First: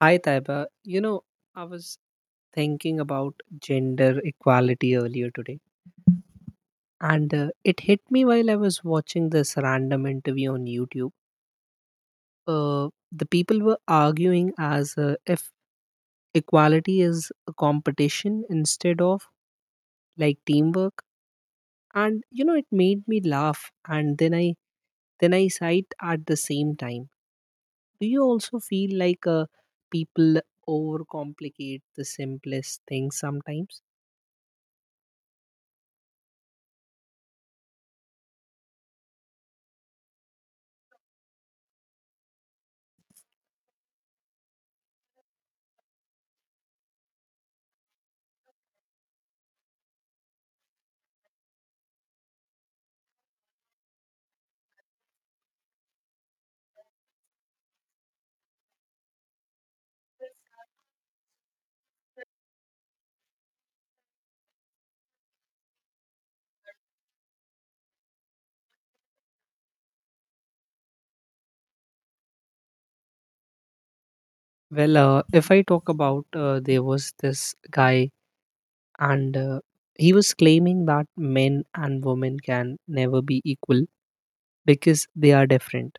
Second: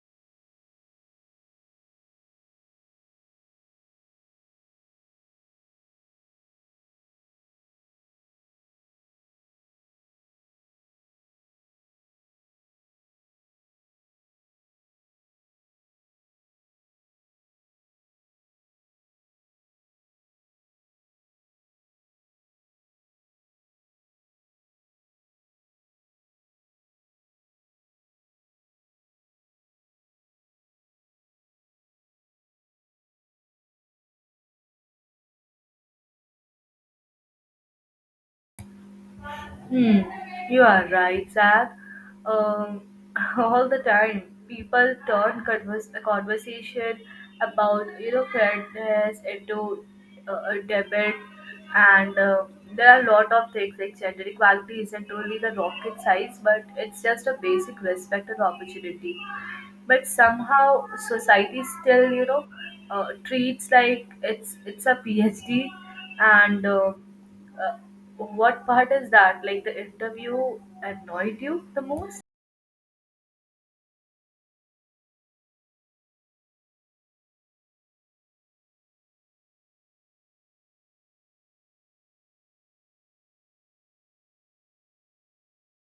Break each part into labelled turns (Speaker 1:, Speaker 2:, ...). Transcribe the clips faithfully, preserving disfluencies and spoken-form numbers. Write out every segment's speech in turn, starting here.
Speaker 1: Hi, Taiba. You know, I was thinking about gender equality earlier today, and uh, it hit me while I was watching this random interview on YouTube. Uh, the people were arguing as uh, if equality is a competition instead of like teamwork, and you know, it made me laugh. And then I then I sighed at the same time. Do you also feel like uh, people overcomplicate the simplest things sometimes?
Speaker 2: Hmm, you are right, Zach. Um, all the time, people turn convers- a conversation about you know fairness into uh, a debate, and uh, there are a lot of things like gender equality isn't only the rocket science, but it's just a basic respect and opportunity. But somehow society still you know uh, treats like it's it's a PhD, and uh, Uh, what part is that? Like the interview annoyed you the most?
Speaker 1: Well, uh, if I talk about uh, there was this guy, and uh, he was claiming that men and women can never be equal because they are different.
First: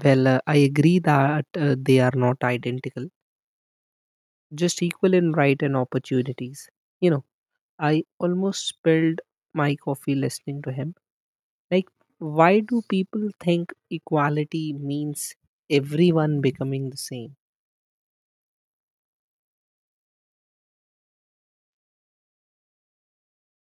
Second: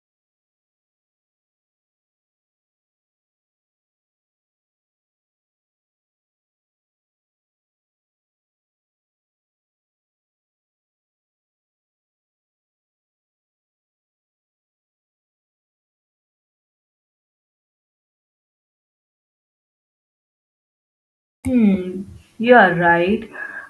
Speaker 1: Well, uh, I agree that uh, they are not identical, just equal in right and opportunities. You know, I almost spilled my coffee listening to him. Like, why do people think equality means everyone becoming the same?
Speaker 2: Hmm, you are right.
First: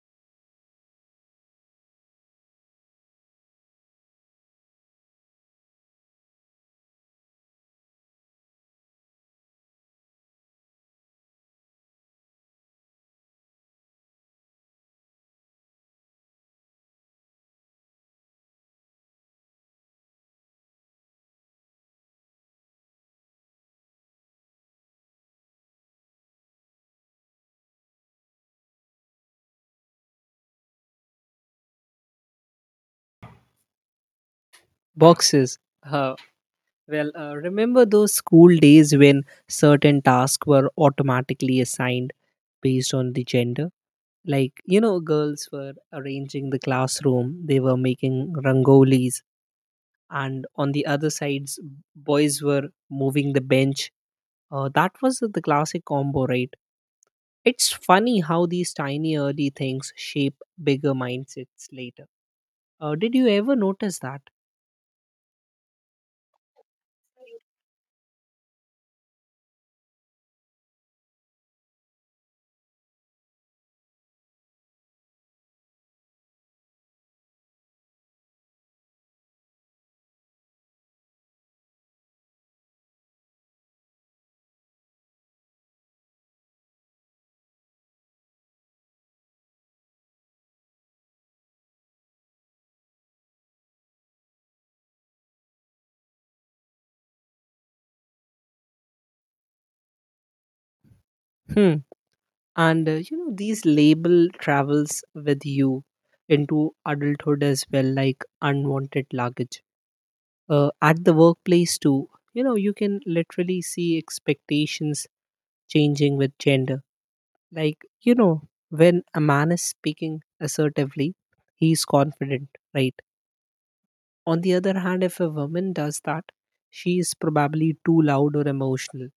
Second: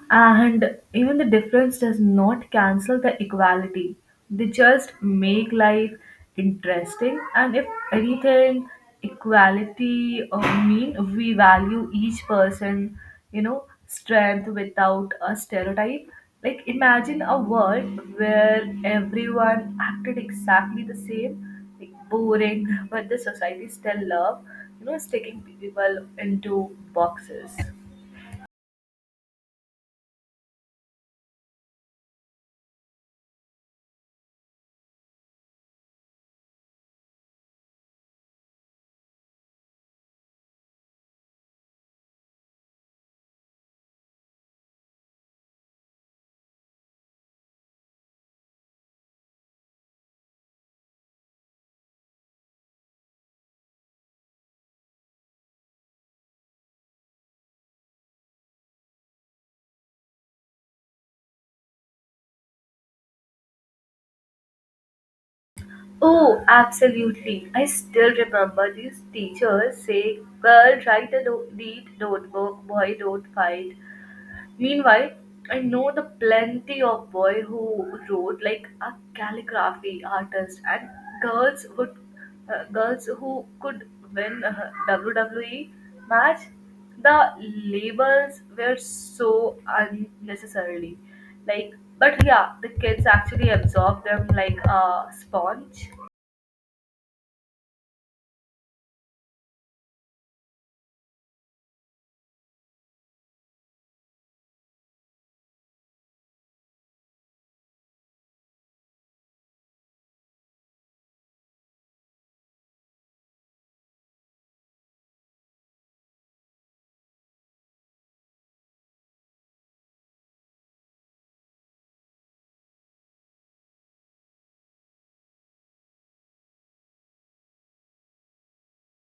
Speaker 2: And even the difference does not cancel the equality. They just make life interesting. And if anything, equality uh, mean we value each person, you know, strength without a stereotype. Like imagine a world where everyone acted exactly the same. Boring, but the society still love, you know, sticking people into boxes.
Speaker 1: Boxes. uh, Well, uh, remember those school days when certain tasks were automatically assigned based on the gender? Like, you know, girls were arranging the classroom, they were making rangolis, and on the other sides, boys were moving the bench. Uh, that was the classic combo, right? It's funny how these tiny early things shape bigger mindsets later. Uh, did you ever notice that?
Speaker 2: Oh, absolutely. I still remember these teachers say, girl, write a no- neat notebook, boy, don't fight. Meanwhile, I know the plenty of boy who wrote like a calligraphy artist and girls would uh, girls who could win uh, W W E match. The labels were so unnecessarily like, but yeah, the kids actually absorb them like a sponge.
Speaker 1: Hmm. And uh, you know these label travels with you into adulthood as well, like unwanted luggage. Uh, at the workplace too, you know you can literally see expectations changing with gender. Like, you know when a man is speaking assertively, he's confident, right? On the other hand, if a woman does that, she is probably too loud or emotional.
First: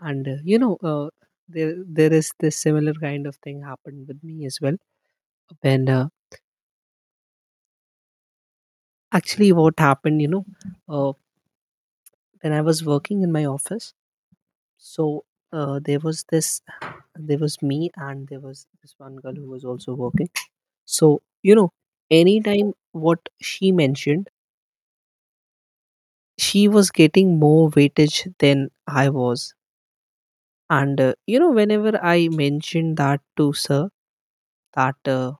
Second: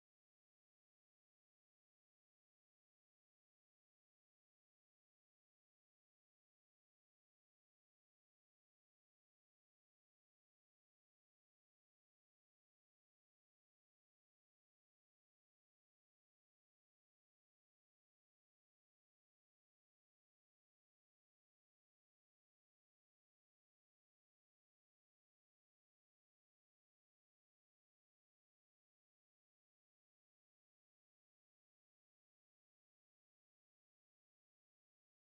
Speaker 1: And uh, you know uh, there there is this similar kind of thing happened with me as well. And uh, actually, what happened, you know uh, when I was working in my office, so uh, there was this there was me and there was this one girl who was also working. So, you know anytime what she mentioned, she was getting more weightage than I was. And uh, you know whenever I mentioned that to sir, that uh,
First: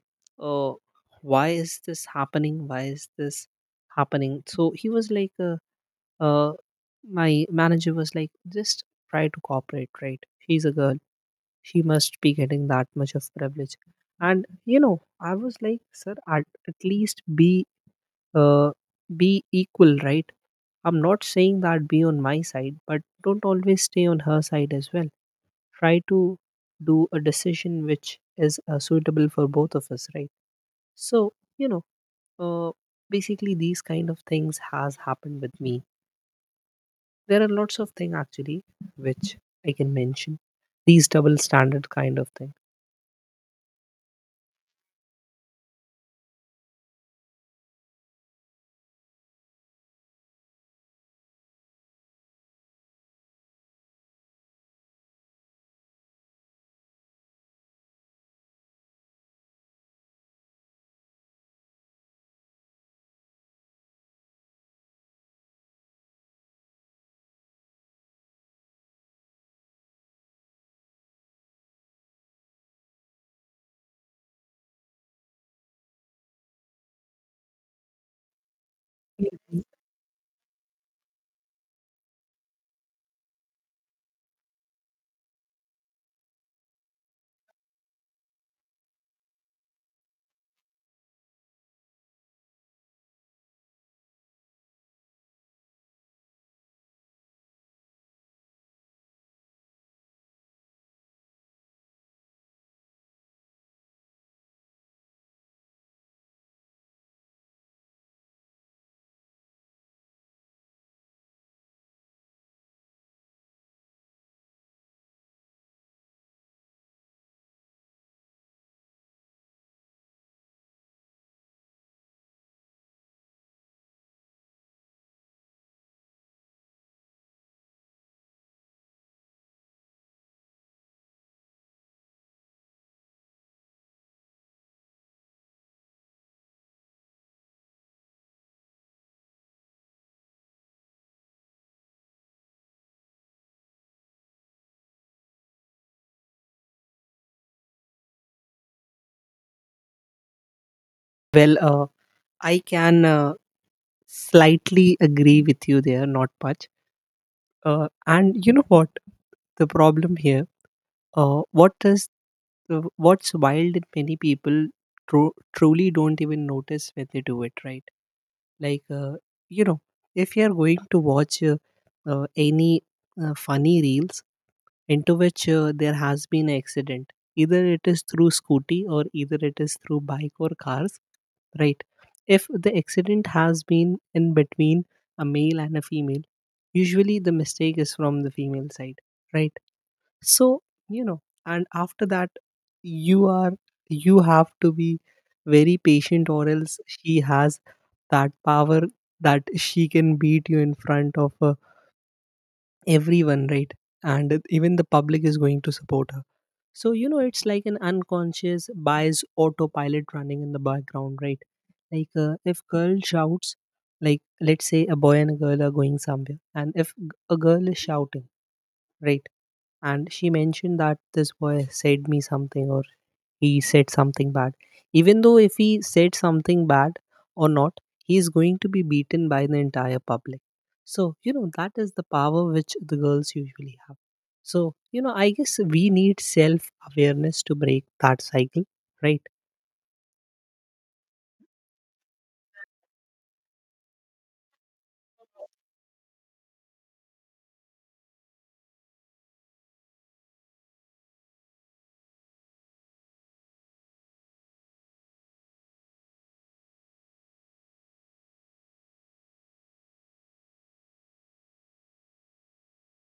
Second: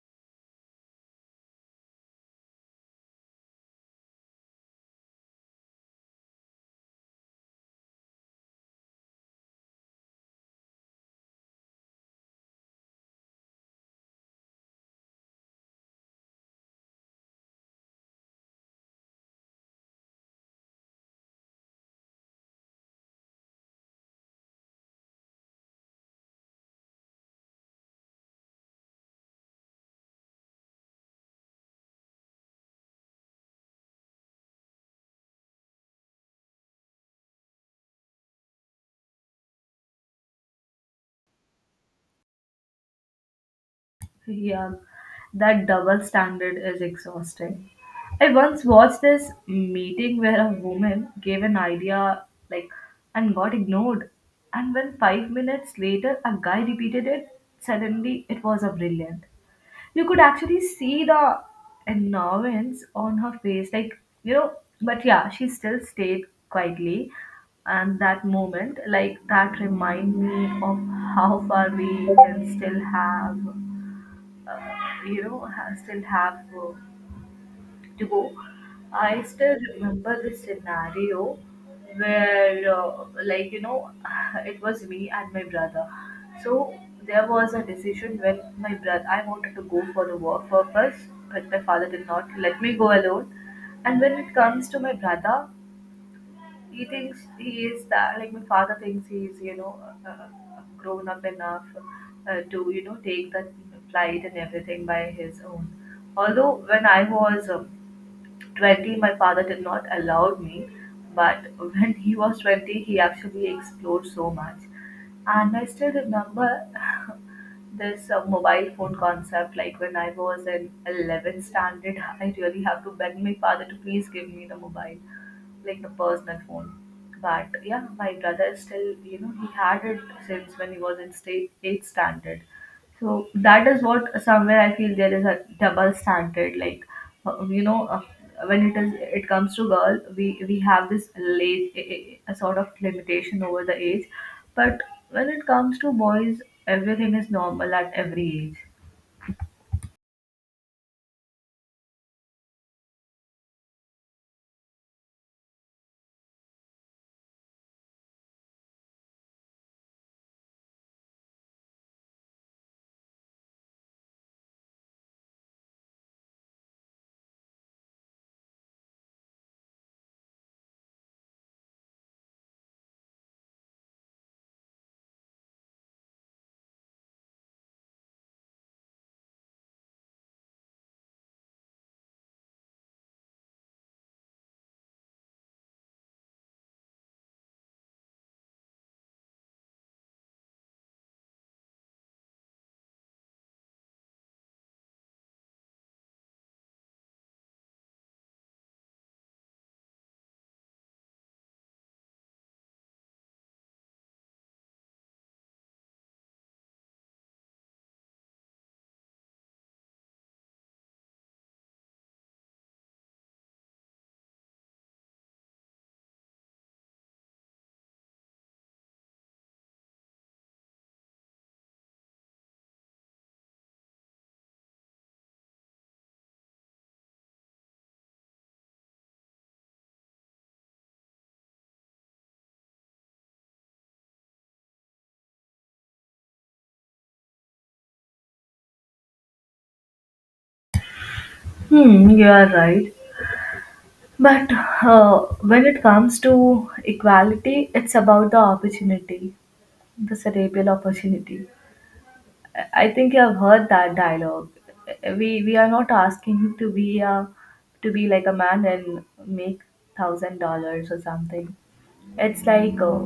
Speaker 1: uh, why is this happening, why is this happening so he was like uh, uh, my manager was like, just try to cooperate, right? She's a girl. She must be getting that much of privilege. And, you know, I was like, sir, at, at least be, uh, be equal, right? I'm not saying that be on my side, but don't always stay on her side as well. Try to do a decision which is uh, suitable for both of us, right? So, you know, uh, basically, these kind of things has happened with me. There are lots of things, actually, which I can mention. These double standard kind of thing.
Speaker 2: Yeah, that double standard is exhausting. I once watched this meeting where a woman gave an idea like and got ignored. And when five minutes later a guy repeated it, suddenly it was a brilliant. You could actually see the annoyance on her face, like you know, but yeah, she still stayed quietly and that moment, like that remind me of how far we can still have uh, you know ha- still have uh, to go. I still remember the scenario where uh, like you know it was me and my brother. So there was a decision when my brother I wanted to go for the work purpose, but my father did not let me go alone. And when it comes to my brother, he thinks he is that, like my father thinks he is you know uh, uh, grown up enough uh, to you know take the flight and everything by his own. Although when I was um twenty, my father did not allow me, but when he was twenty he actually explored so much. And I still remember this uh, mobile phone concept, like when I was in eleventh standard I really have to beg my father to please give me the mobile, like the personal phone. But yeah, my brother is still, you know, he had it since when he was in state eighth standard. So that is what somewhere I feel there is a double standard. Like, uh, you know, uh, when it is it comes to girl, we we have this late a, a a sort of limitation over the age, but when it comes to boys, everything is normal at every age.
Speaker 1: Well, uh, I can uh, slightly agree with you there, not much. Uh, and you know what? The problem here, uh, what does uh, what's wild in many people, tru- truly don't even notice when they do it, right? Like, uh, you know, if you're going to watch uh, uh, any uh, funny reels, into which uh, there has been an accident, either it is through scooty or either it is through bike or cars, right? If the accident has been in between a male and a female, usually the mistake is from the female side, right? So, you know and after that, you are you have to be very patient, or else she has that power that she can beat you in front of uh, everyone, right? And even the public is going to support. So, you know, it's like an unconscious bias autopilot running in the background, right? Like, uh, if girl shouts, like, let's say a boy and a girl are going somewhere, and if g- a girl is shouting, right, and she mentioned that this boy said me something or he said something bad, even though if he said something bad or not, he is going to be beaten by the entire public. So, you know that is the power which the girls usually have. So, you know I guess we need self awareness to break that cycle, right?
Speaker 2: Hmm, you are right. But uh, when it comes to equality, it's about the opportunity, the cerebral opportunity. I I think you have heard that dialogue. We we are not asking him to be a to be like a man and make thousand dollars or something. It's like uh,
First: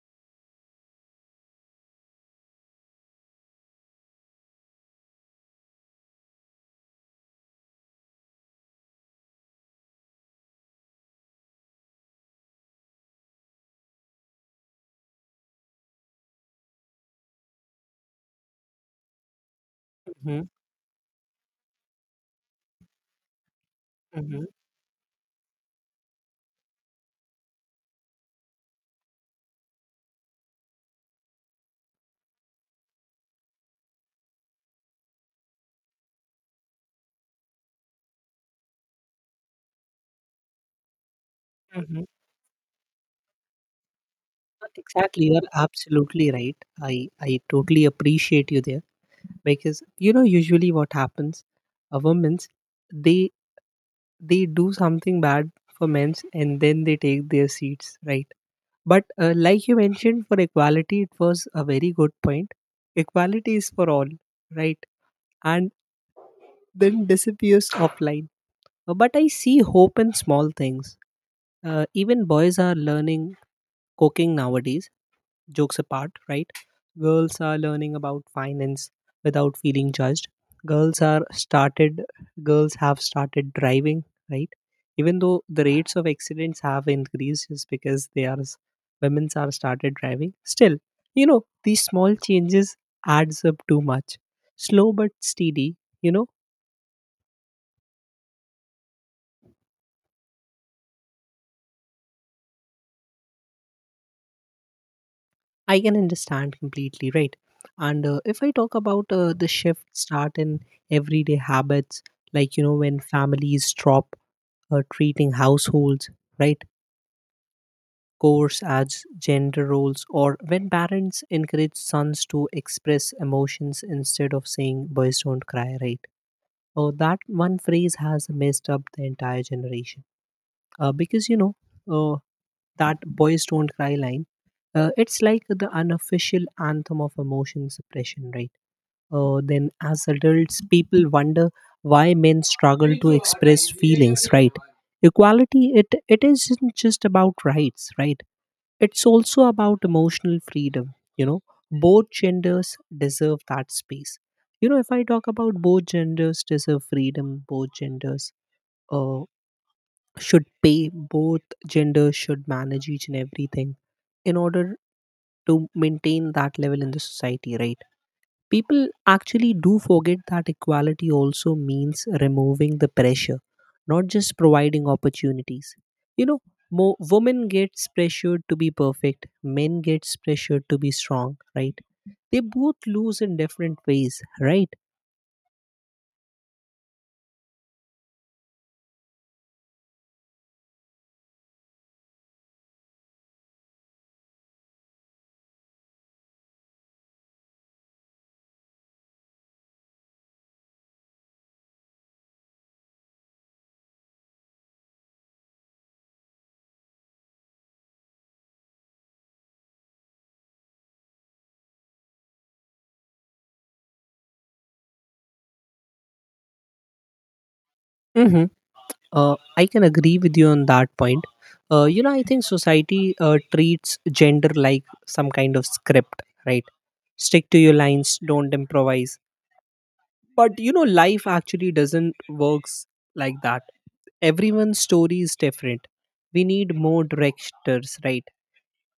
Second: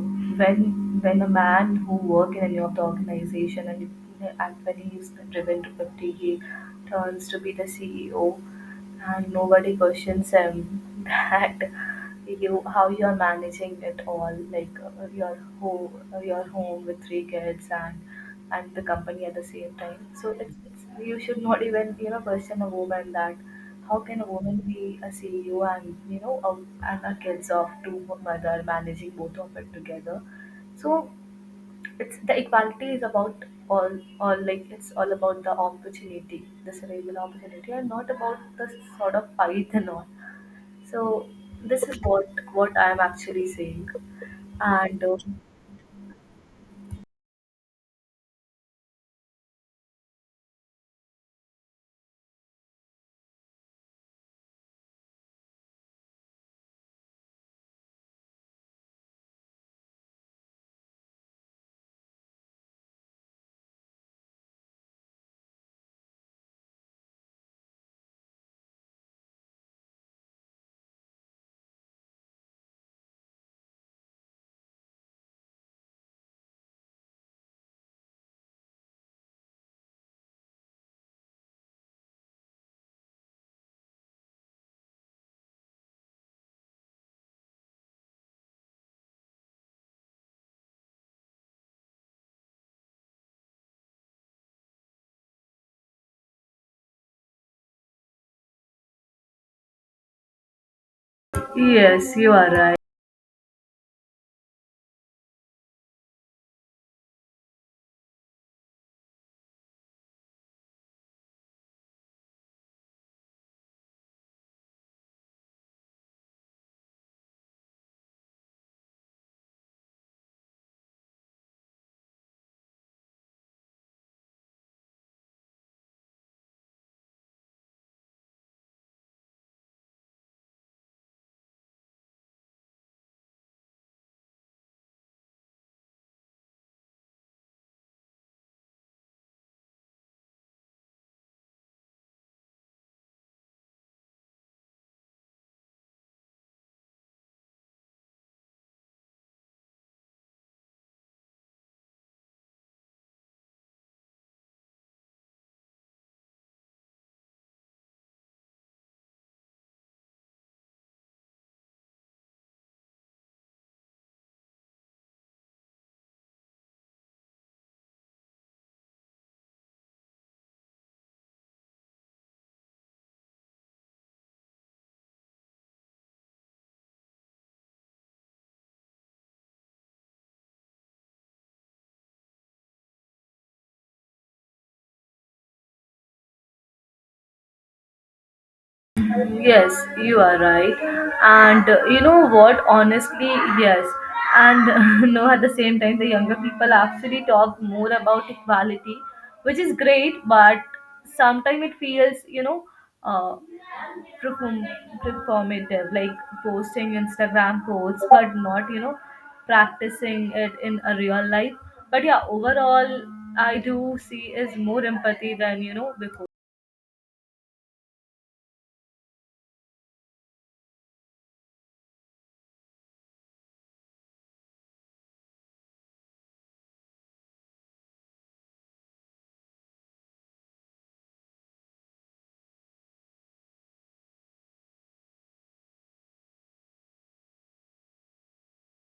Speaker 2: when when a man who work in any of the organization and and when he is driven to fifty, he turns to be the C E O, and nobody questions him that you how you are managing it all, like uh, your home, your home with three kids and and the company at the same time. So
Speaker 1: Hmm.
Speaker 2: it's, it's you should not even you know question a woman that how can a
Speaker 1: Hmm.
Speaker 2: woman be a C E O and you know a, and a kids of to her mother managing both of it together? So it's the equality is about all all like it's all about the opportunity, the cerebral opportunity, and not about the sort of fight and all. So this is
Speaker 1: Hmm.
Speaker 2: what what I am actually saying, and uh,
Speaker 1: Exactly, you're absolutely right. I I totally appreciate you there because you know usually what happens, a woman's, they they do something bad for men's and then they take their seats, right? But uh, like you mentioned, for equality it was a very good point. Equality is for all, right? And then disappears offline. Uh, but I see hope in small things. Uh, even boys are learning cooking nowadays. Jokes apart, right? Girls are learning about finance without feeling judged. Girls are started, girls have started driving, right? Even though the rates of accidents have increased just because they are, s- women's are started driving. Still, you know, these small changes adds up too much. Slow but steady, you know,
Speaker 2: yes, you are right.
Speaker 1: I can understand completely, right? And uh, if I talk about uh, the shift start in everyday habits, like, you know, when families drop uh, treating households, right, course as gender roles, or when parents encourage sons to express emotions instead of saying, boys don't cry, right? Oh, that one phrase has messed up the entire generation. Uh, because, you know, uh, that boys don't cry line, uh, it's like the unofficial anthem of emotion suppression, right? Uh, then as adults, people wonder why men struggle to express feelings, right? Equality, it it isn't just about rights, right? It's also about emotional freedom. you know both genders deserve that space. you know if I talk about both genders deserve freedom, both genders uh, should pay, both genders should manage each and everything in order to maintain that level in the society, right? People actually do forget that equality also means removing the pressure, not just providing opportunities. you know more women gets pressured to be perfect, men gets pressured to be strong, right? They both lose in different ways, right?
Speaker 2: Yes, you are right. And uh, You know what? Honestly, yes. And no, at the same time, the younger people actually talk more about equality, which is great, but sometimes it feels, you know, uh, perform- performative, like posting Instagram posts, but not, you know, practicing it in a real life. But yeah, overall, I do see is more empathy than, you know, before.
Speaker 1: Mhm. Uh, I can agree with you on that point. Uh, you know, I think society uh, treats gender like some kind of script, right? Stick to your lines, don't improvise. But you know, life actually doesn't works like that. Everyone's story is different. We need more directors, right?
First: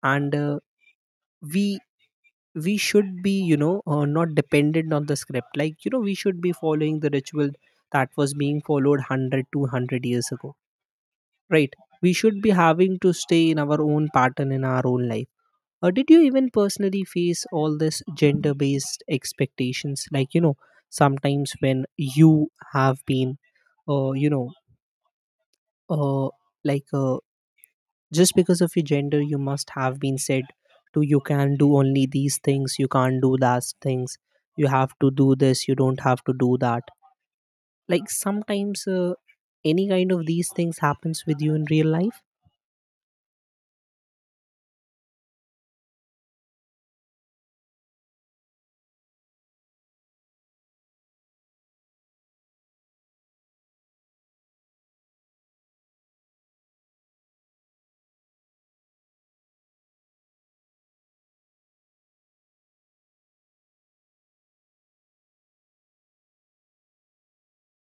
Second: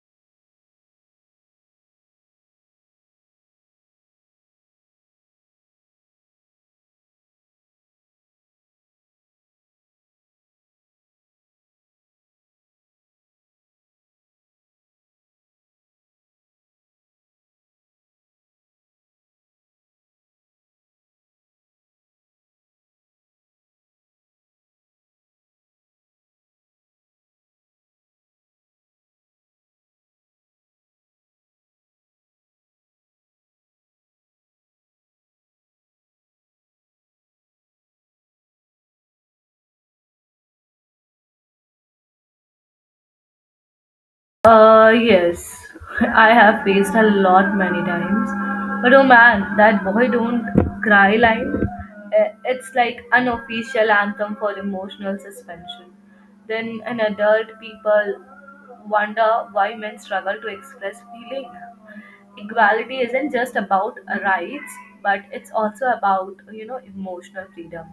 Speaker 1: And uh, we we should be, you know, uh, not dependent on the script. Like, you know, we should be following the ritual that was being followed one hundred, two hundred years ago. Right. We should be having to stay in our own pattern in our own life. Or did you even personally face all this gender based expectations? Like, you know, sometimes when you have been, uh, you know, uh, like uh, just because of your gender, you must have been said to, you can do only these things, you can't do those things, you have to do this, you don't have to do that. Like, sometimes uh, any kind of these things happens with you in real life?
Speaker 2: Uh, yes, I have faced a lot many times. But oh man, that boy don't cry line. eh, It's like an official anthem for emotional suspension. Then an adult people wonder why men struggle to express feeling. Equality isn't just about rights, but it's also about you know emotional freedom.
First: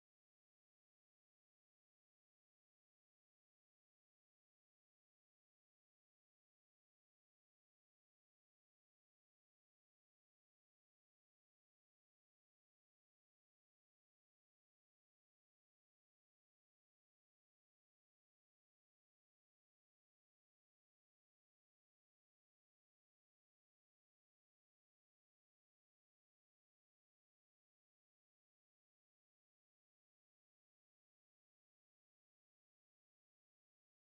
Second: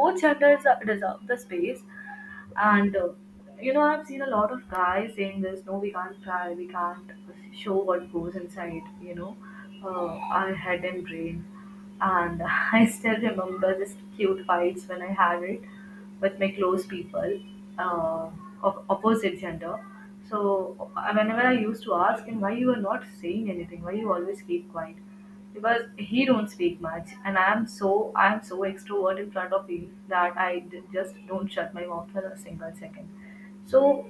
Speaker 2: Both genders are- deserve the space. And uh, you know I've seen a lot of guys saying this, no we can't cry, we can't show what goes inside you know uh, our head and brain. And I still remember this cute fights when I had it with my close people, uh, of opposite gender. So uh, whenever I used to ask him why you are not saying anything, why you always keep quiet, because he don't speak much, and I am so I am so extrovert in front of him that I d- just don't shut my mouth for a single second. So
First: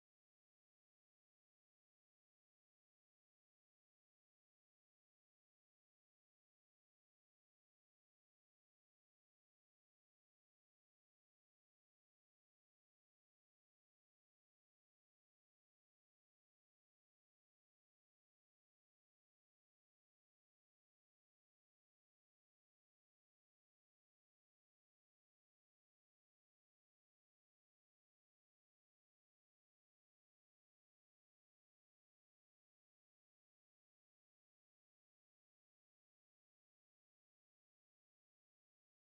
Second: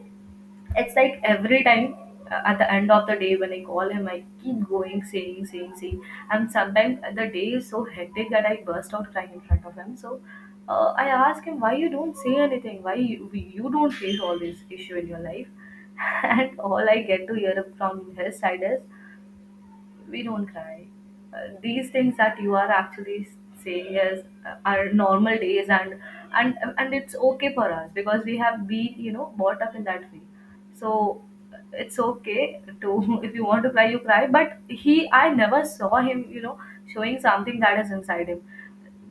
Speaker 2: it's like every time uh, at the end of the day when I call him, I keep going, saying, saying, saying. And sometimes the day is so hectic that I burst out crying in front of him. So uh, I ask him, why you don't say anything? Why you, you don't face all this issue in your life? And all I get to hear from his side is, we don't cry. Uh, these things that you are actually saying is uh, are normal days, and and and it's okay for us because we have been you know brought up in that way. So uh, it's okay to if you want to cry, you cry. But he, I never saw him, you know, showing something that is inside him.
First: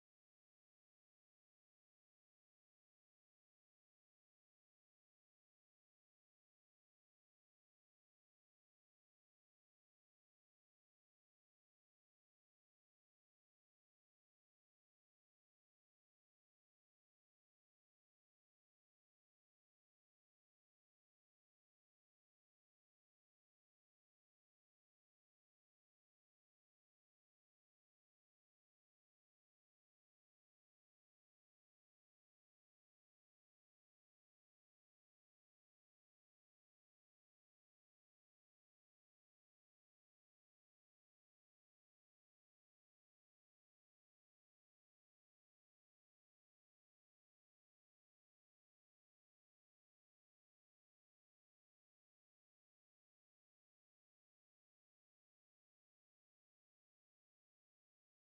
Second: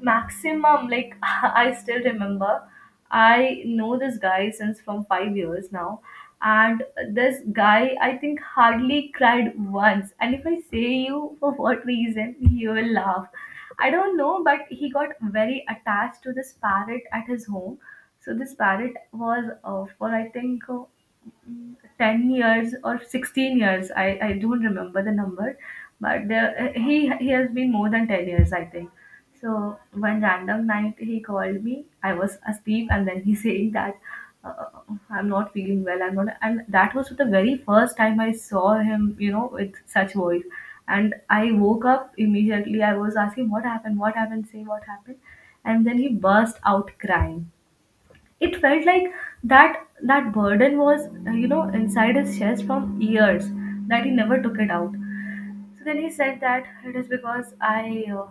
Speaker 2: Maximum, like I still remember. I know this guy since from five years now, and this guy I think hardly cried once, and if I say you for what reason you will laugh, I don't know. But he got very attached to this parrot at his home. So this parrot was uh, for I think uh, mm, ten years or sixteen years. I i don't remember the number. But there, he he has been more than ten years I think. So one random night he called me. I was asleep, and then he saying that uh, uh, I'm not feeling well. I'm not, and that was the very first time I saw him. You know, with such voice, and I woke up immediately. I was asking what happened, what happened, say what happened, and then he burst out crying. It felt like that that burden was uh, you know inside his chest from years that he never took it out. So then he said that it is because I uh,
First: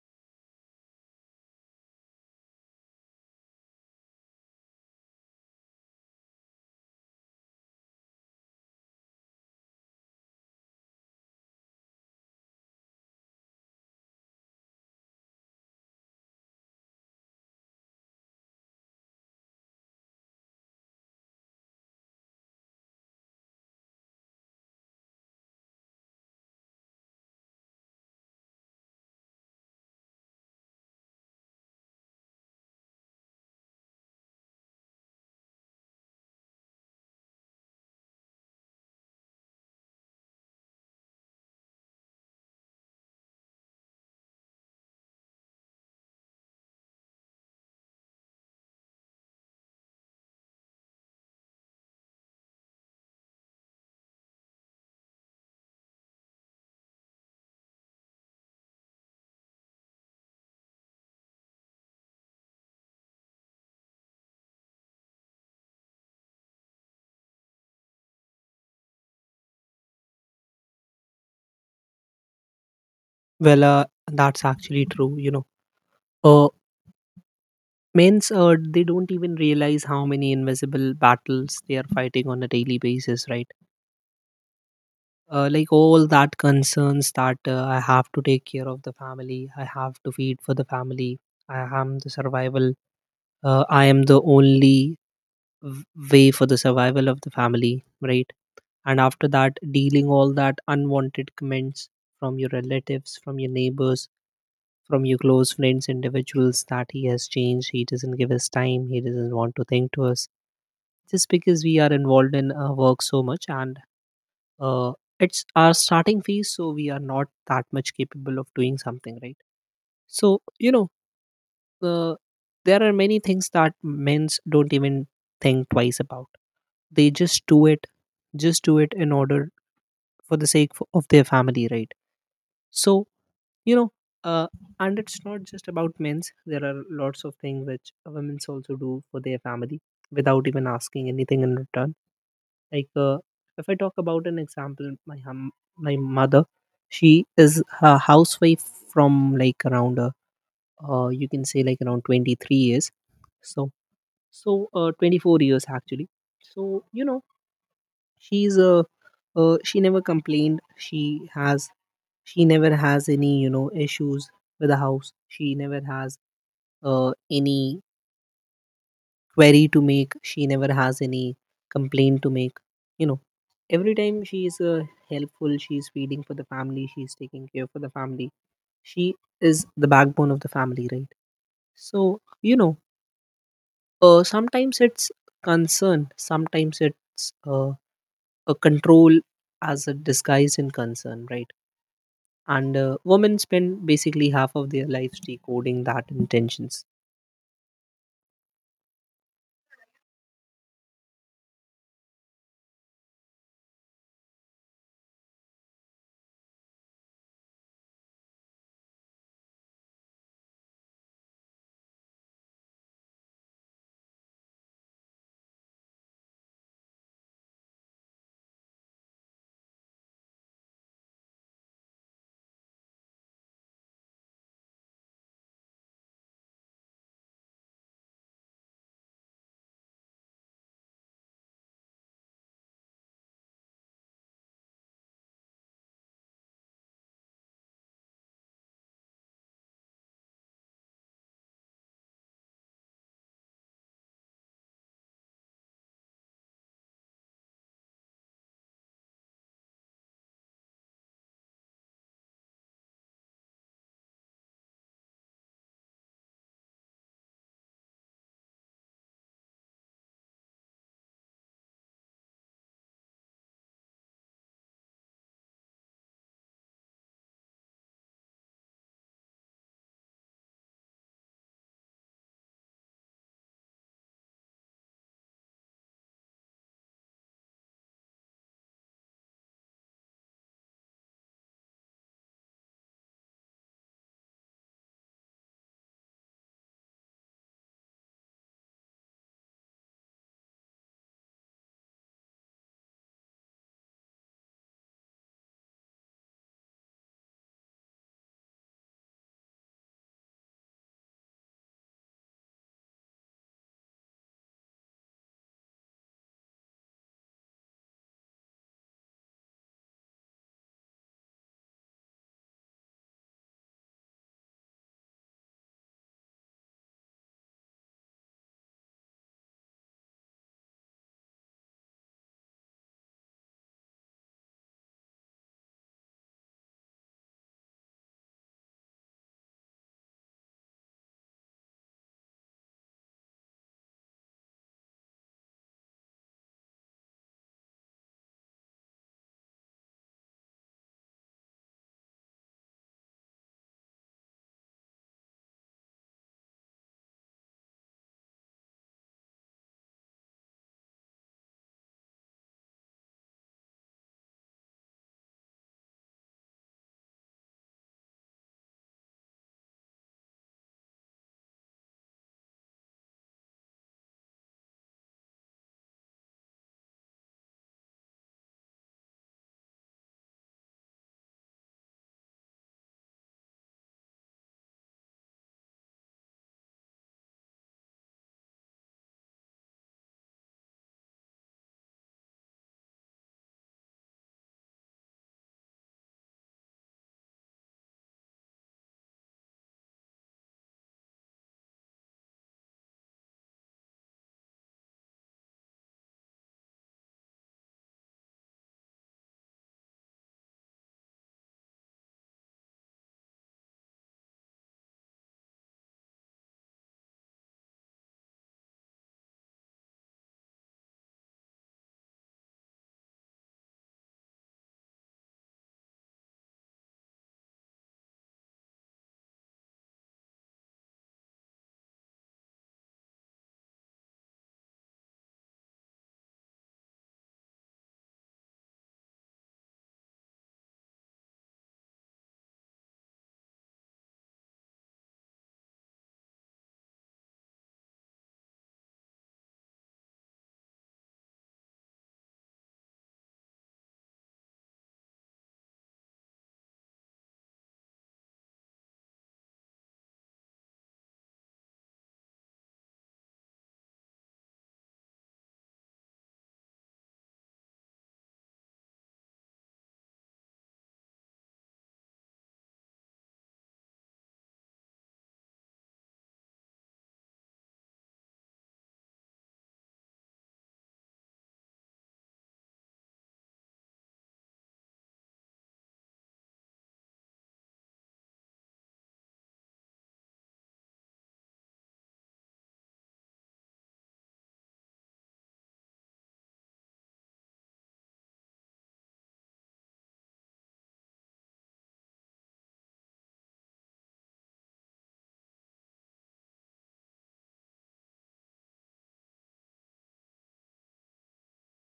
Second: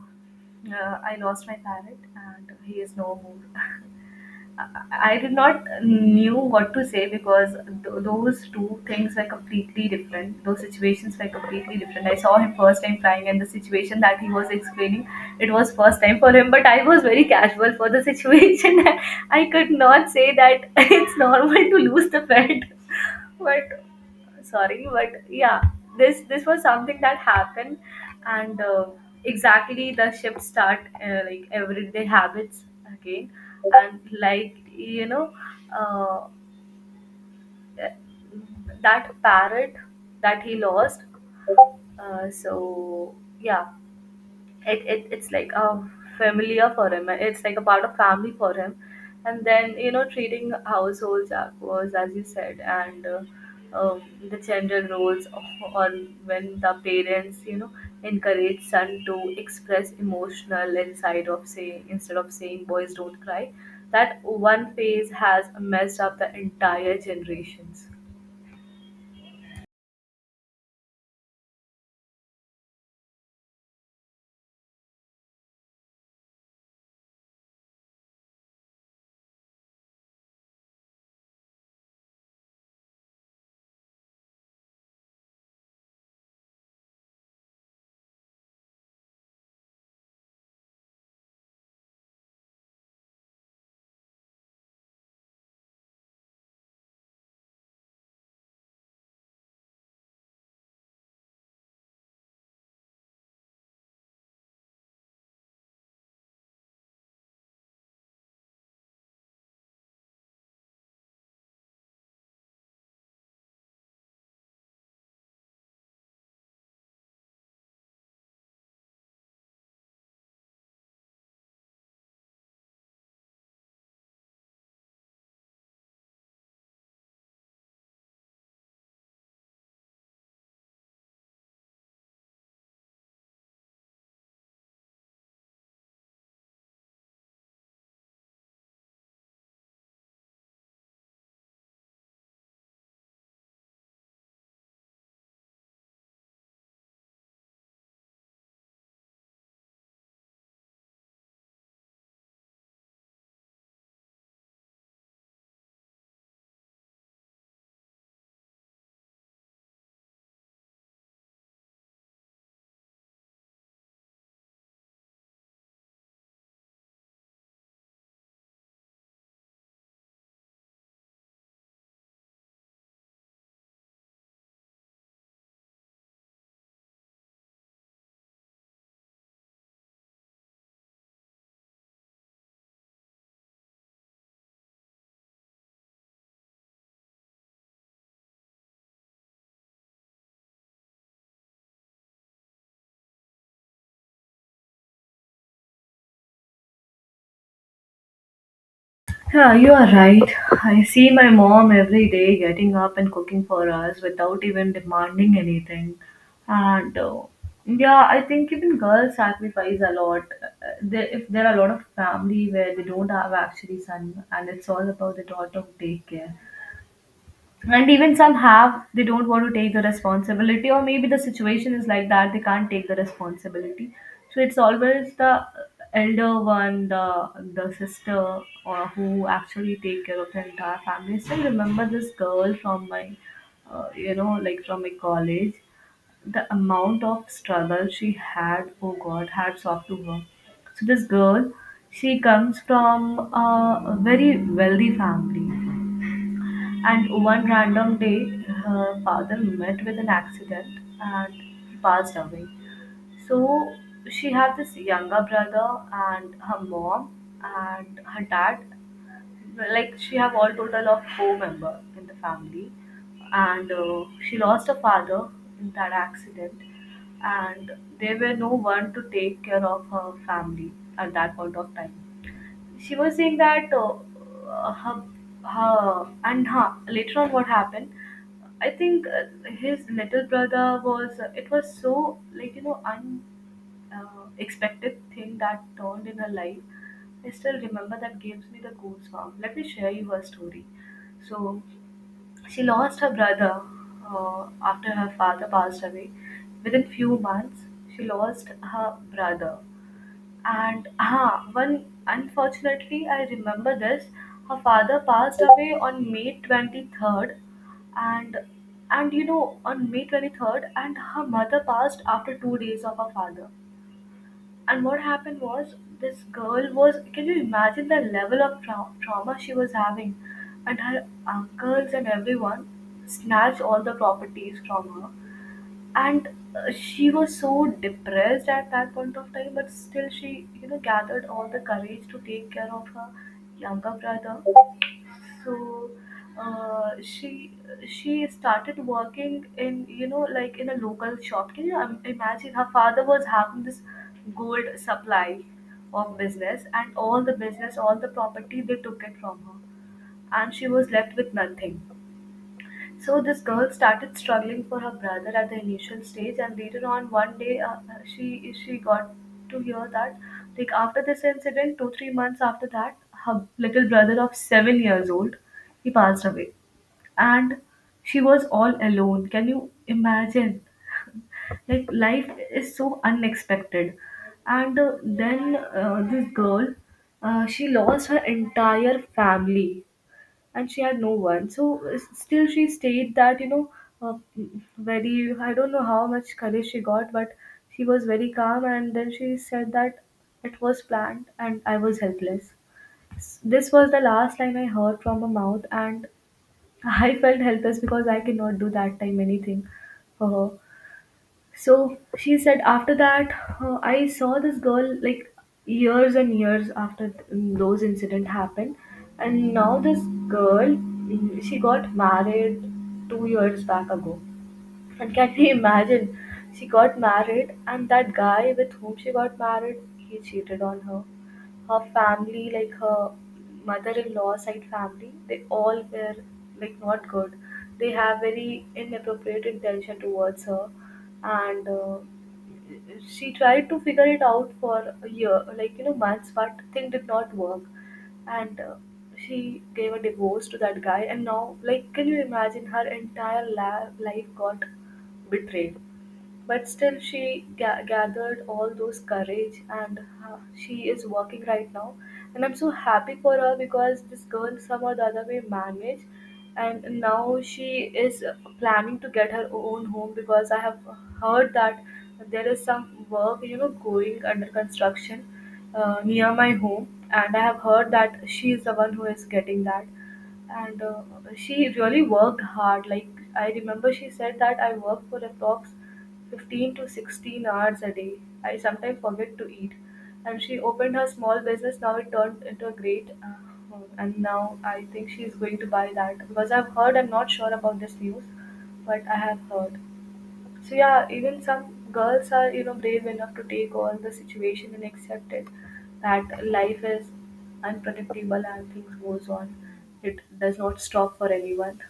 Speaker 2: uh, I lost my parrot and he is no more. I I did not knew what to say because th- those two things were completely different. Those situations were completely different. I saw him first time flying, and the situation that he was explaining, it was first time for him. But I was very casual for the situation. I could not say that it's normal to lose the pet. But sorry, but yeah, this this was something that happened. And uh, Exactly the shift start uh, like everyday habits again, and like you know uh, that parrot that he lost. Uh, so yeah, it, it it's like a familiar for him, it's like a part of family for him. And then you know treating households was as you said. And uh, um, the gender roles on when the parents you know encourage son to express emotional inside of saying instead of saying boys don't cry. That one phase has messed up the entire generations.
Speaker 1: Well, uh, that's actually true. You know, uh, men's uh, they don't even realize how many invisible battles they are fighting on a daily basis, right? uh, like all that concerns that uh, I have to take care of the family, I have to feed for the family, I am the survival, uh, I am the only v- way for the survival of the family, right? And after that, dealing all that unwanted comments from your relatives, from your neighbors, from your close friends, individuals that he has changed, he doesn't give us time, he doesn't want to think to us, just because we are involved in uh, work so much, and uh, it's our starting phase, so we are not that much capable of doing something, right? So, you know uh, there are many things that men's don't even think twice about. They just do it, just do it in order for the sake f- of their family, right? So, you know uh, and it's not just about men's, there are lots of things which women's also do for their family without even asking anything in return. Like, uh, if I talk about an example, my hum, my mother, she is a housewife from like around uh, uh, you can say, like, around twenty-three years. So so uh, twenty-four years, actually. So, you know she's uh, uh she never complained. She has she never has any you know issues with the house. She never has uh any query to make. She never has any complaint to make. You know every time she is uh, helpful, she is feeding for the family. She is taking care for the family. She is the backbone of the family, right? So, you know uh, sometimes it's concern, sometimes it's uh, a control as a disguise in concern, right? And uh, women spend basically half of their lives decoding that intentions.
Speaker 2: Yeah, you are right. I see my mom every day getting up and cooking for us without even demanding anything. And uh, Yeah, I think even girls sacrifice a lot. Uh, There, if there are a lot of family where they don't have actually son, and it's all about the daughter who take care, and even some have they don't want to take the responsibility, or maybe the situation is like that they can't take the responsibility. So it's always the elder one, the the sister or who actually take care of the entire family. I still remember this girl from my uh, you know like from my college. The amount of struggle she had, oh god, hats off to her. So this girl, she comes from a very wealthy family, and one random day, her father met with an accident and he passed away. So she had this younger brother and her mom and her dad. Like she have all total of four member in the family, and uh, she lost her father in that accident, and there were no one to take care of her family at that point of time she was saying that uh, her, her and her later on what happened. I think uh, his little brother was uh, it was so like you know un uh, expected thing that turned in her life. I still remember that gives me the goosebumps. Let me share you her story. So she lost her brother uh, after her father passed away. Within few months she lost her brother. And ah, one, unfortunately, I remember this. Her father passed away on May twenty-third, and and you know, on May twenty-third, and her mother passed after two days of her father. And what happened was this girl was, can you imagine the level of trau trauma she was having, and her uncles and everyone snatched all the properties from her, and uh, she was so depressed at that point of time, but still she, you know, gathered all the courage to take care of her younger brother. So uh, she she started working in, you know, like in a local shop. Can you im- imagine her father was having this gold supply of business, and all the business, all the property, they took it from her, and she was left with nothing. So this girl started struggling for her brother at the initial stage, and later on, one day, uh, uh, she she got to hear that, like after this incident, two three months after that, her little brother of seven years old, he passed away, and she was all alone. Can you imagine? Like life is so unexpected, and uh, then uh, this girl, uh, she lost her entire family and she had no one. So uh, still she stayed that, you know, uh, very, I don't know how much courage she got, but she was very calm, and then she said that it was planned and I was helpless. S- This was the last line I heard from her mouth, and I felt helpless because I cannot do that time anything for her. So she said after that, uh, I saw this girl like years and years after th- those incident happened, and now this girl, mm, she got married two years back ago. And can you imagine? She got married, and that guy with whom she got married, he cheated on her. Her family, like her mother-in-law side family, they all were like not good. They have very inappropriate intention towards her, and uh, she tried to figure it out for a year, like, you know, months, but thing did not work, and uh, she gave a divorce to that guy, and now, like, can you imagine her entire la- life got betrayed. But still, she ga- gathered all those courage, and ha she is working right now. And I'm so happy for her because this girl, somehow the other way, managed. And now she is planning to get her own home because I have heard that there is some work, you know, going under construction uh, near my home, and I have heard that she is the one who is getting that. And uh, she really worked hard. Like, I remember she said that I work for approx fifteen to sixteen hours a day, I sometimes forget to eat. And she opened her small business, now it turned into a great uh, and now I think she is going to buy that because I've heard, I'm not sure about this news, but I have heard. So yeah, even some girls are, you know, brave enough to take on the situation and accept it, that life is unpredictable and things goes on. It does not stop for anyone.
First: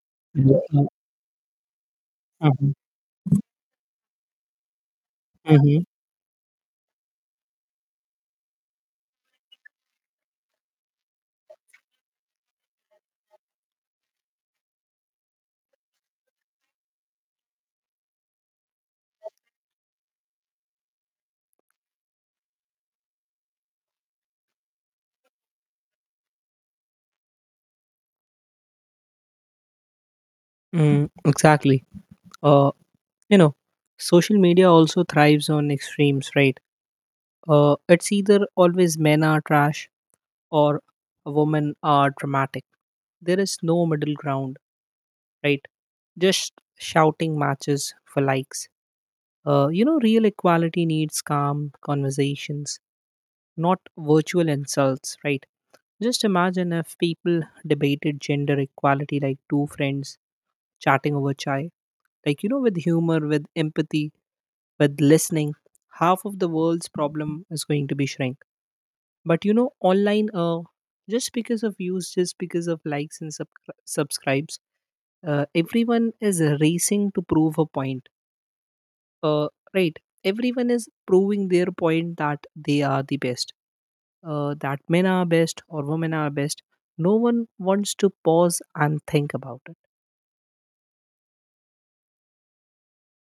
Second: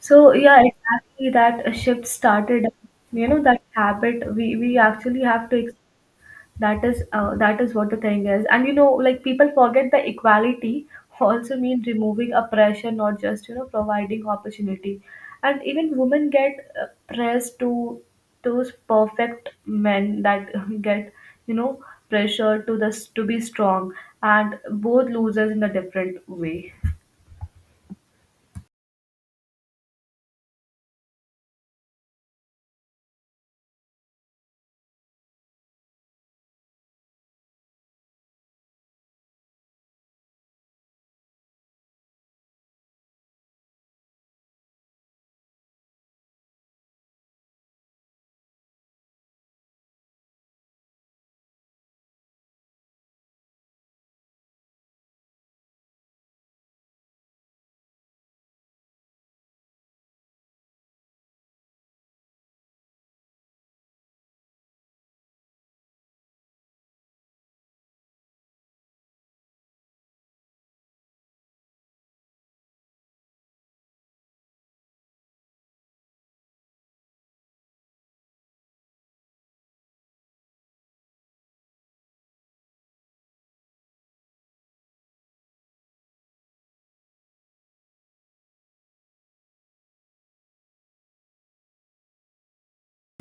Speaker 2: So yeah,
Speaker 1: Mhm.
Speaker 2: exactly that shift started.
Speaker 1: Mhm.
Speaker 2: You know, that habit we, we actually have to,
Speaker 1: Mhm.
Speaker 2: that is uh, that is what the thing is. And you know, like, people forget the equality also means removing oppression, not just, you know, providing opportunity. And even women get uh, pressed to those perfect men that get, you know, pressure to this to be strong, and both loses in a different way.
Speaker 1: Mm, exactly. uh, you know social media also thrives on extremes, right? Uh, it's either always men are trash or women are dramatic. There is no middle ground, right? Just shouting matches for likes. Uh, you know, real equality needs calm conversations, not virtual insults, right? Just imagine if people debated gender equality like two friends chatting over chai, like, you know, with humor, with empathy, with listening, half of the world's problem is going to be shrinking. But you know online uh, just because of views, just because of likes and sub- subscribes uh, everyone is racing to prove a point, uh, right? Everyone is proving their point that they are the best, uh, that men are best or women are best. No one wants to pause and think about it.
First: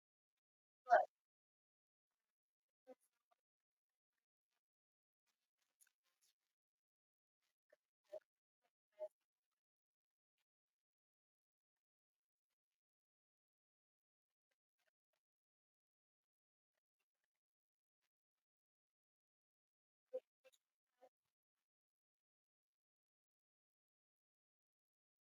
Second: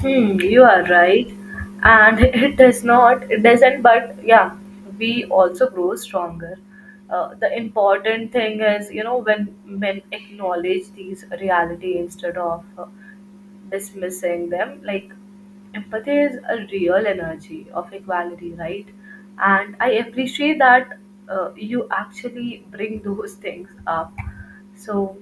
Speaker 2: Hmm, you are right, and it does not, it doesn't, but yeah, we also grow stronger. Uh, the important thing is, you know, when men acknowledge these reality instead of uh, dismissing them, like, empathy is a real energy of equality, right? And I appreciate that uh, you actually bring those things up. So,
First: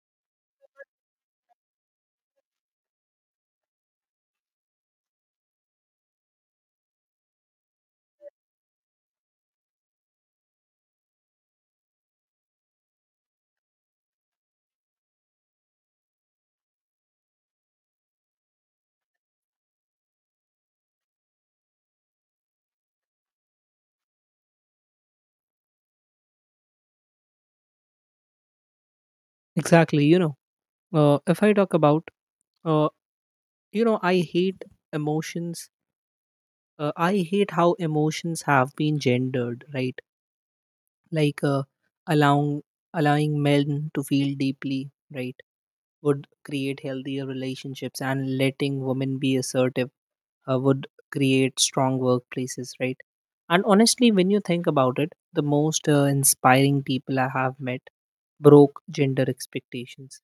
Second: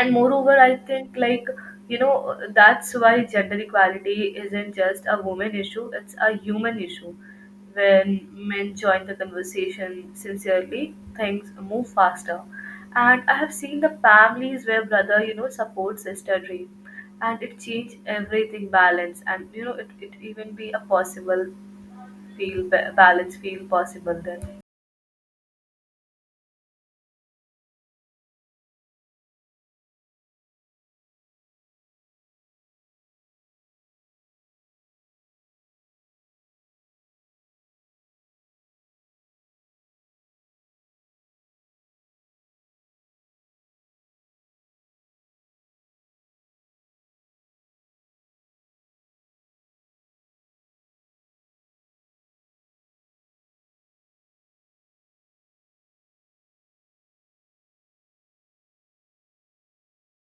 Speaker 2: and moreover, I think, like, you know, that's why gender equality isn't just a woman issue, it's a human issue. When men join the conversation sincerely, things move faster. And I have seen the families where brother, you know, supports sister dream, and it changed everything balance. And you know, it, it even be a possible, feel ba- balance feel possible then.
Speaker 1: Exactly, you know. Uh, if I talk about, uh, you know, I hate emotions. uh, I hate how emotions have been gendered, right? Like, uh, allowing allowing men to feel deeply, right, would create healthier relationships, and letting women be assertive, uh, would create strong workplaces, right? And honestly, when you think about it, the most uh, inspiring people I have met broke gender expectations.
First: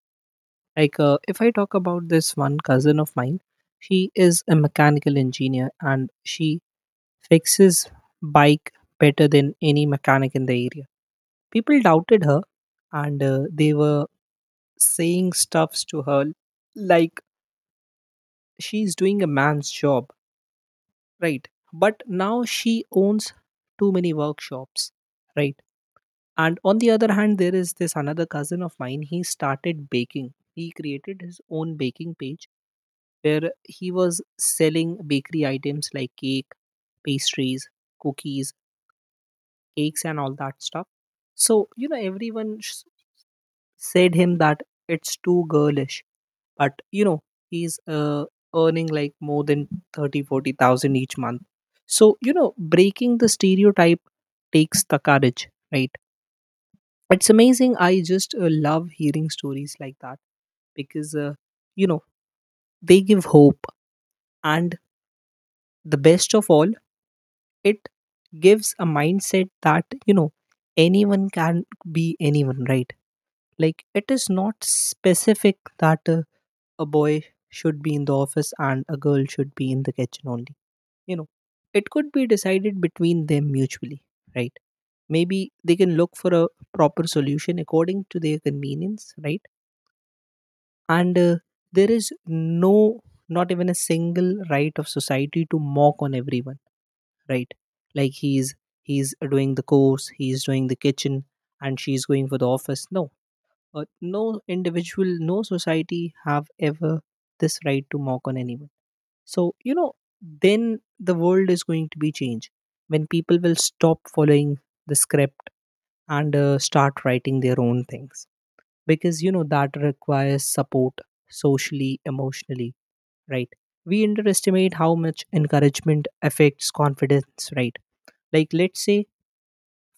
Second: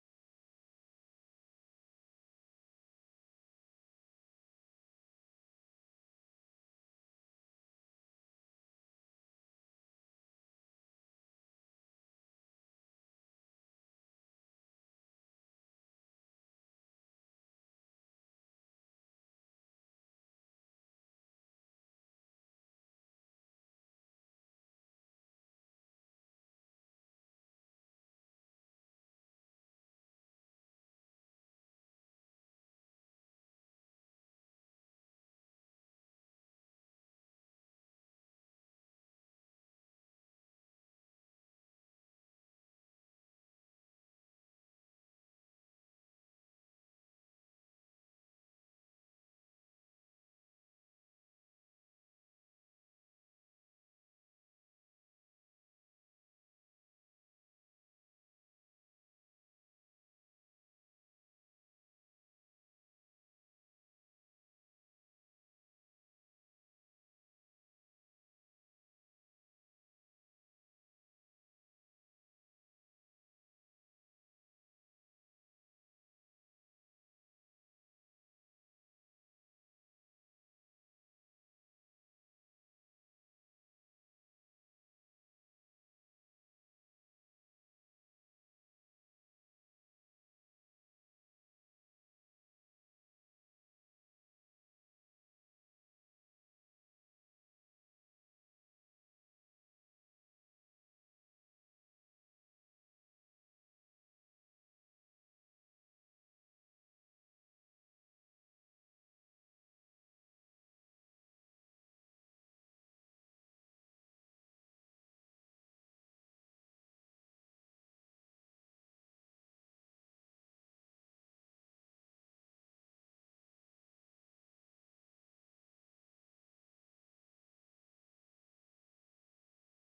Speaker 1: Like, uh, if I talk about this one cousin of mine, she is a mechanical engineer and she fixes bike better than any mechanic in the area. People doubted her, and uh, they were saying stuffs to her like she's doing a man's job, right? But now she owns too many workshops, right? And on the other hand, there is this another cousin of mine. He started baking. He created his own baking page where he was selling bakery items like cake, pastries, cookies, cakes, and all that stuff. So, you know, everyone sh- said him that it's too girlish, but you know, he's uh, earning like more than thirty, forty thousand each month. So, you know, breaking the stereotype takes the courage, right? It's amazing. I just uh, love hearing stories like that because, uh, you know, they give hope. And the best of all, it gives a mindset that, you know, anyone can be anyone, right? Like, it is not specific that uh, a boy should be in the office and a girl should be in the kitchen only. You know, it could be decided between them mutually, right? Maybe they can look for a proper solution according to their convenience, right? And uh, there is no, not even a single right of society to mock on everyone, right? Like, he's he's doing the course, he's doing the kitchen, and she's going for the office. No, uh, no individual, no society have ever this right to mock on anyone. So, you know, then the world is going to be changed when people will stop following the script and uh, start writing their own things, because, you know, that requires support, socially, emotionally, right? We underestimate how much encouragement affects confidence, right? Like, let's say,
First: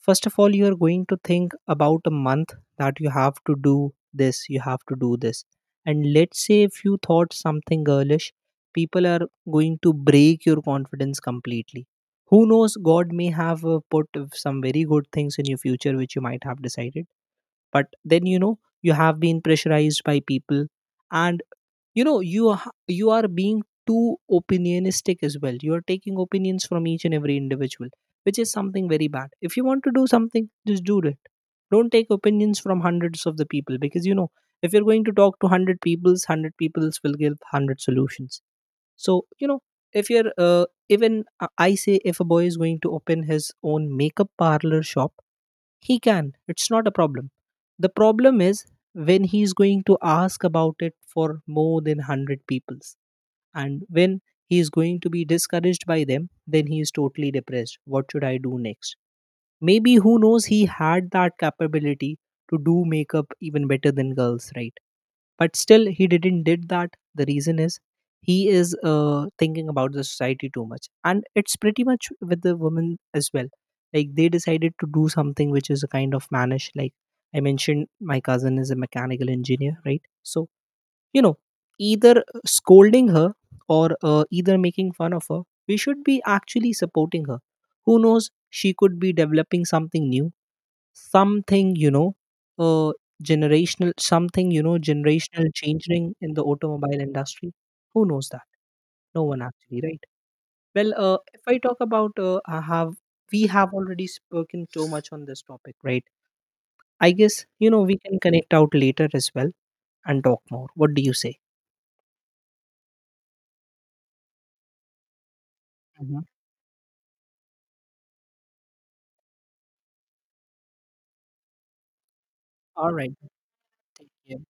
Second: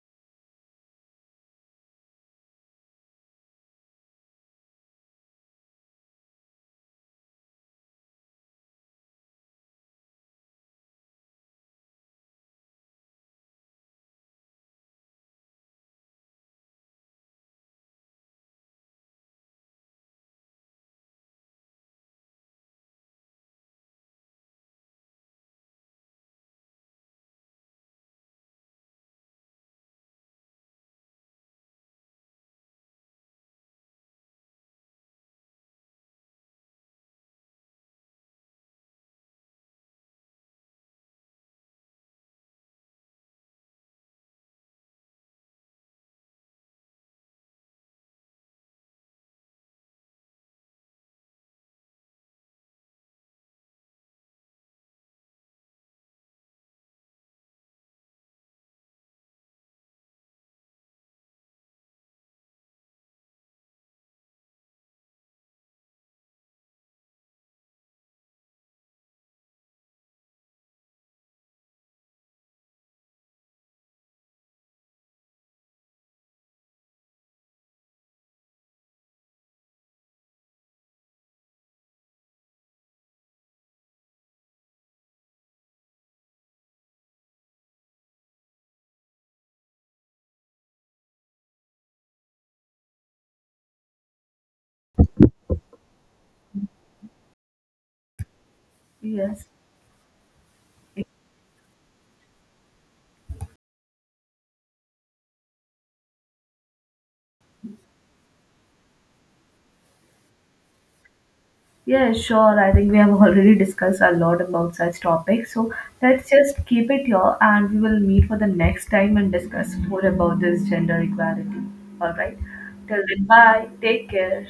Speaker 1: first of all, you are going to think about a month that you have to do this, you have to do this. And let's say if you thought something girlish, people are going to break your confidence completely. Who knows, God may have uh, put some very good things in your future which you might have decided. But then, you know, you have been pressurized by people, and you know, you are, you are being too opinionistic as well. You are taking opinions from each and every individual, which is something very bad. If you want to do something, just do it. Don't take opinions from hundreds of the people, because, you know, if you're going to talk to one hundred peoples, one hundred peoples will give one hundred solutions. So, you know, if you're uh, even, uh, I say, if a boy is going to open his own makeup parlor shop, he can, it's not a problem. The problem is when he's going to ask about it for more than one hundred peoples, and when he is going to be discouraged by them, then he is totally depressed, what should I do next? Maybe, who knows, he had that capability to do makeup even better than girls, right? But still, he didn't did that. The reason is he is uh, thinking about the society too much, and it's pretty much with the women as well. Like, they decided to do something which is a kind of mannish. Like I mentioned, my cousin is a mechanical engineer, right? So, you know, either scolding her or uh, either making fun of her, we should be actually supporting her. Who knows, she could be developing something new, something, you know uh, generational, something, you know, generational changing in the automobile industry. Who knows that? No one,
Speaker 2: Yes.
Speaker 1: actually, right? Well, uh, if I talk about, uh, I have we have already spoken too much on this topic, right? I guess, you know, we can connect out later as well and talk more. What do you say?
Speaker 2: Yeah, sure. I think we have already discussed a lot about such topics. So
Speaker 1: Mhm.
Speaker 2: let's just keep it here, and we will meet for the next time and discuss more about this gender equality. All right.
Speaker 1: All
Speaker 2: Till
Speaker 1: right.
Speaker 2: then, bye.
Speaker 1: Take
Speaker 2: Take
Speaker 1: care.
Speaker 2: care.